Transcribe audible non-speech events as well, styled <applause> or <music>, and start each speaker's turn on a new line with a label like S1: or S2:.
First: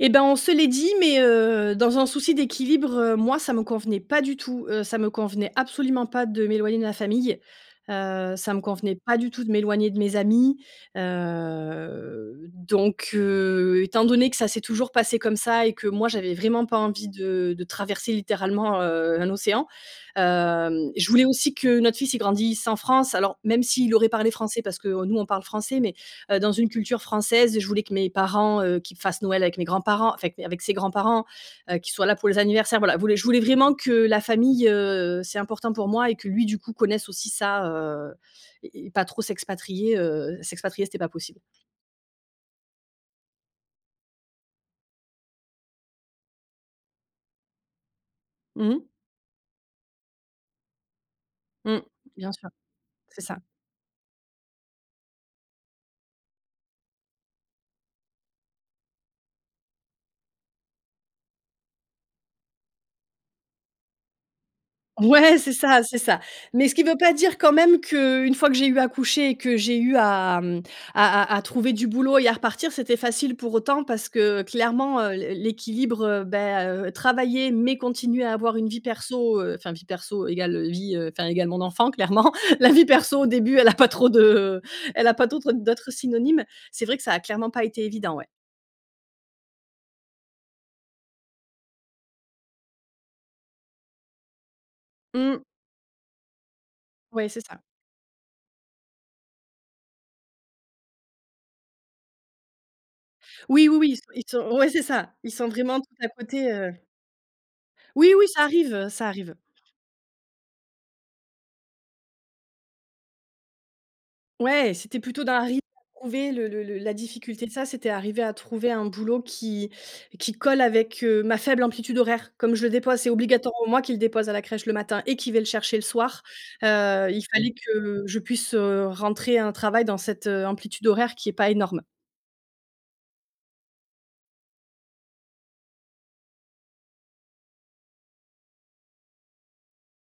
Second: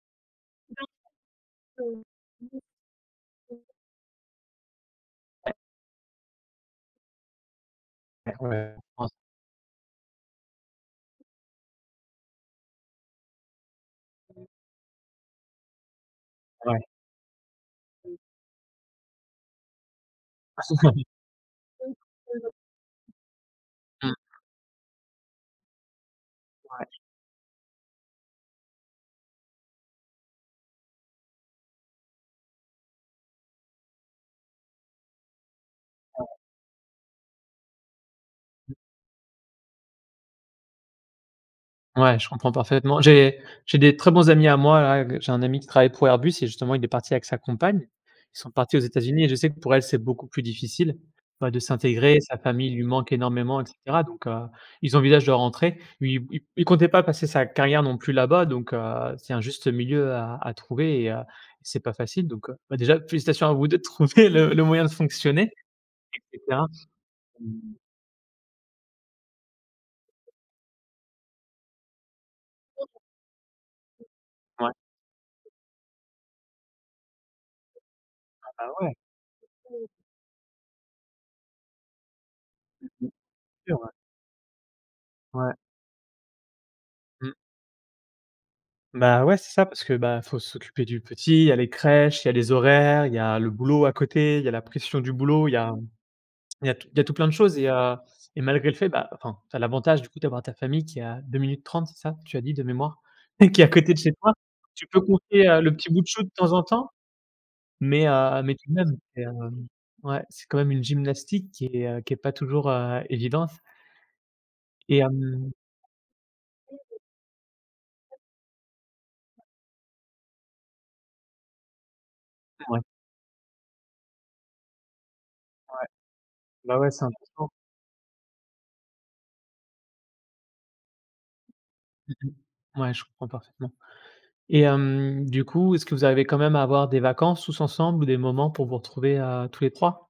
S1: Et ben, on se l'est dit, mais, heu, dans un souci d'équilibre, heu, moi, ça me convenait pas du tout. Heu, ça me convenait absolument pas de m'éloigner de ma famille. Heu,
S2: <unintelligible>
S1: ça me
S2: en
S1: convenait
S2: France.
S1: pas du tout de m'éloigner de mes amis. Heu, donc heu, étant donné que ça
S2: <unintelligible>
S1: s'est toujours passé comme ça et que moi, j'avais vraiment pas
S2: Ouais.
S1: envie de de traverser,
S2: <unintelligible>
S1: littéralement, heu, un océan, hem, je voulais aussi que
S2: <chuckles> Mmh.
S1: notre fils, il grandisse en France. Alors, même s'il aurait parlé français, parce que, heu, nous, on parle français, mais, heu, dans une
S2: Ouais.
S1: culture française. Je voulais que mes parents, heu, qu'il fasse Noël avec mes grands-parents, enfin, mes avec ses grands-parents, heu, qu'il soit là pour les anniversaires, voilà, voulais je voulais vraiment que la famille, heu, c'est important pour moi et
S2: Ouais.
S1: que lui, du coup, connaisse aussi ça, heu
S2: Mmh.
S1: et et pas trop s'expatrier, heu, s'expatrier, c'était pas possible.
S2: Ouais, je comprends parfaitement. J'ai j'ai des très bons amis à moi, là qu j'ai un ami qui travaille pour Airbus et justement, il est parti avec sa compagne. Ils sont
S1: Mmh
S2: partis aux
S1: mh.
S2: États-Unis et je sais que pour elle c'est beaucoup plus difficile, enfin, de
S1: Mmh.
S2: s'intégrer,
S1: Bien
S2: sa
S1: sûr,
S2: famille lui manque
S1: c'est ça.
S2: énormément et cetera. Donc heu, ils envisagent de rentrer. Lui, il il comptait pas passer sa carrière, non plus, là-bas donc heu, c'est un juste milieu à à trouver et heu et c'est pas facile, donc heu. Bah, déjà félicitations à vous 2, de trouver le le moyen de
S1: Ouais,
S2: fonctionner
S1: c'est ça, c'est ça.
S2: et cetera,
S1: Mais ce qui veut pas dire,
S2: mmh.
S1: quand même, qu'une fois que j'ai eu accouché et que j'ai eu à, hem, à à à trouver du boulot et à repartir, c'était facile pour autant parce que,
S2: Ouais.
S1: clairement, heu, l'é l'équilibre, heu, bah, heu, travailler, mais continuer à
S2: Ah
S1: avoir une
S2: bah,
S1: vie
S2: ouais!
S1: perso, heu, enfin, vie perso égal vie, heu, enfin, égal mon enfant, clairement. La vie
S2: Mmh mh.
S1: perso, au début, elle a
S2: Sûr,
S1: pas
S2: ouais.
S1: trop de elle a pas
S2: Ouais.
S1: d'autres d'autres synonymes. C'est vrai que ça a
S2: Mmh.
S1: clairement pas été évident, ouais.
S2: Bah, ouais c'est ça parce que, bah, il faut s'occuper du petit. Il y a les crèches, il y a les horaires, il y a le boulot à côté, il y a la pression du
S1: Mmh.
S2: boulot, il y a, hem, il y a tout il y a tout plein
S1: Ouais,
S2: de
S1: c'est
S2: choses
S1: ça.
S2: et heu, et malgré le fait, bah enfin, tu as l'avantage, du coup, d'avoir ta famille qui est à 2 minutes 30, c'est ça? Tu as dit de mémoire, qui est
S1: Oui,
S2: à
S1: oui, oui,
S2: côté de chez
S1: ils
S2: toi.
S1: sont ils sont ouais, c'est
S2: Tu peux
S1: ça. Ils
S2: confier,
S1: sont
S2: heu, le
S1: vraiment tout
S2: petit bout de
S1: à
S2: chou, de
S1: côté,
S2: temps en
S1: heu.
S2: temps? Mais
S1: Oui, oui,
S2: heu,
S1: ça
S2: mais tout de
S1: arrive, heu,
S2: même,
S1: ça
S2: c'est
S1: arrive.
S2: hem ouais, c'est quand même une gymnastique qui est qui est pas toujours, heu, évidente.
S1: Ouais,
S2: Et
S1: c'était plutôt d'un
S2: hem
S1: rythme à trouver. Le le le la difficulté de ça, c'était arriver à trouver un boulot qui qui colle avec, heu, ma faible amplitude horaire. Comme je
S2: C'est
S1: le
S2: vrai.
S1: dépose, c'est obligatoirement moi qui le dépose à la crèche, le matin et qui vais le chercher le
S2: Ouais.
S1: soir.
S2: Bah, ouais, c'est
S1: Heu, il
S2: important.
S1: fallait que je puisse, heu, rentrer un travail dans cette, heu, amplitude horaire qui est pas énorme.
S2: Mmh mh. Ouais, je comprends parfaitement et hem, du coup, est-ce que vous arrivez quand même à avoir des vacances tous ensemble ou des moments pour vous retrouver, heu, tous les 3?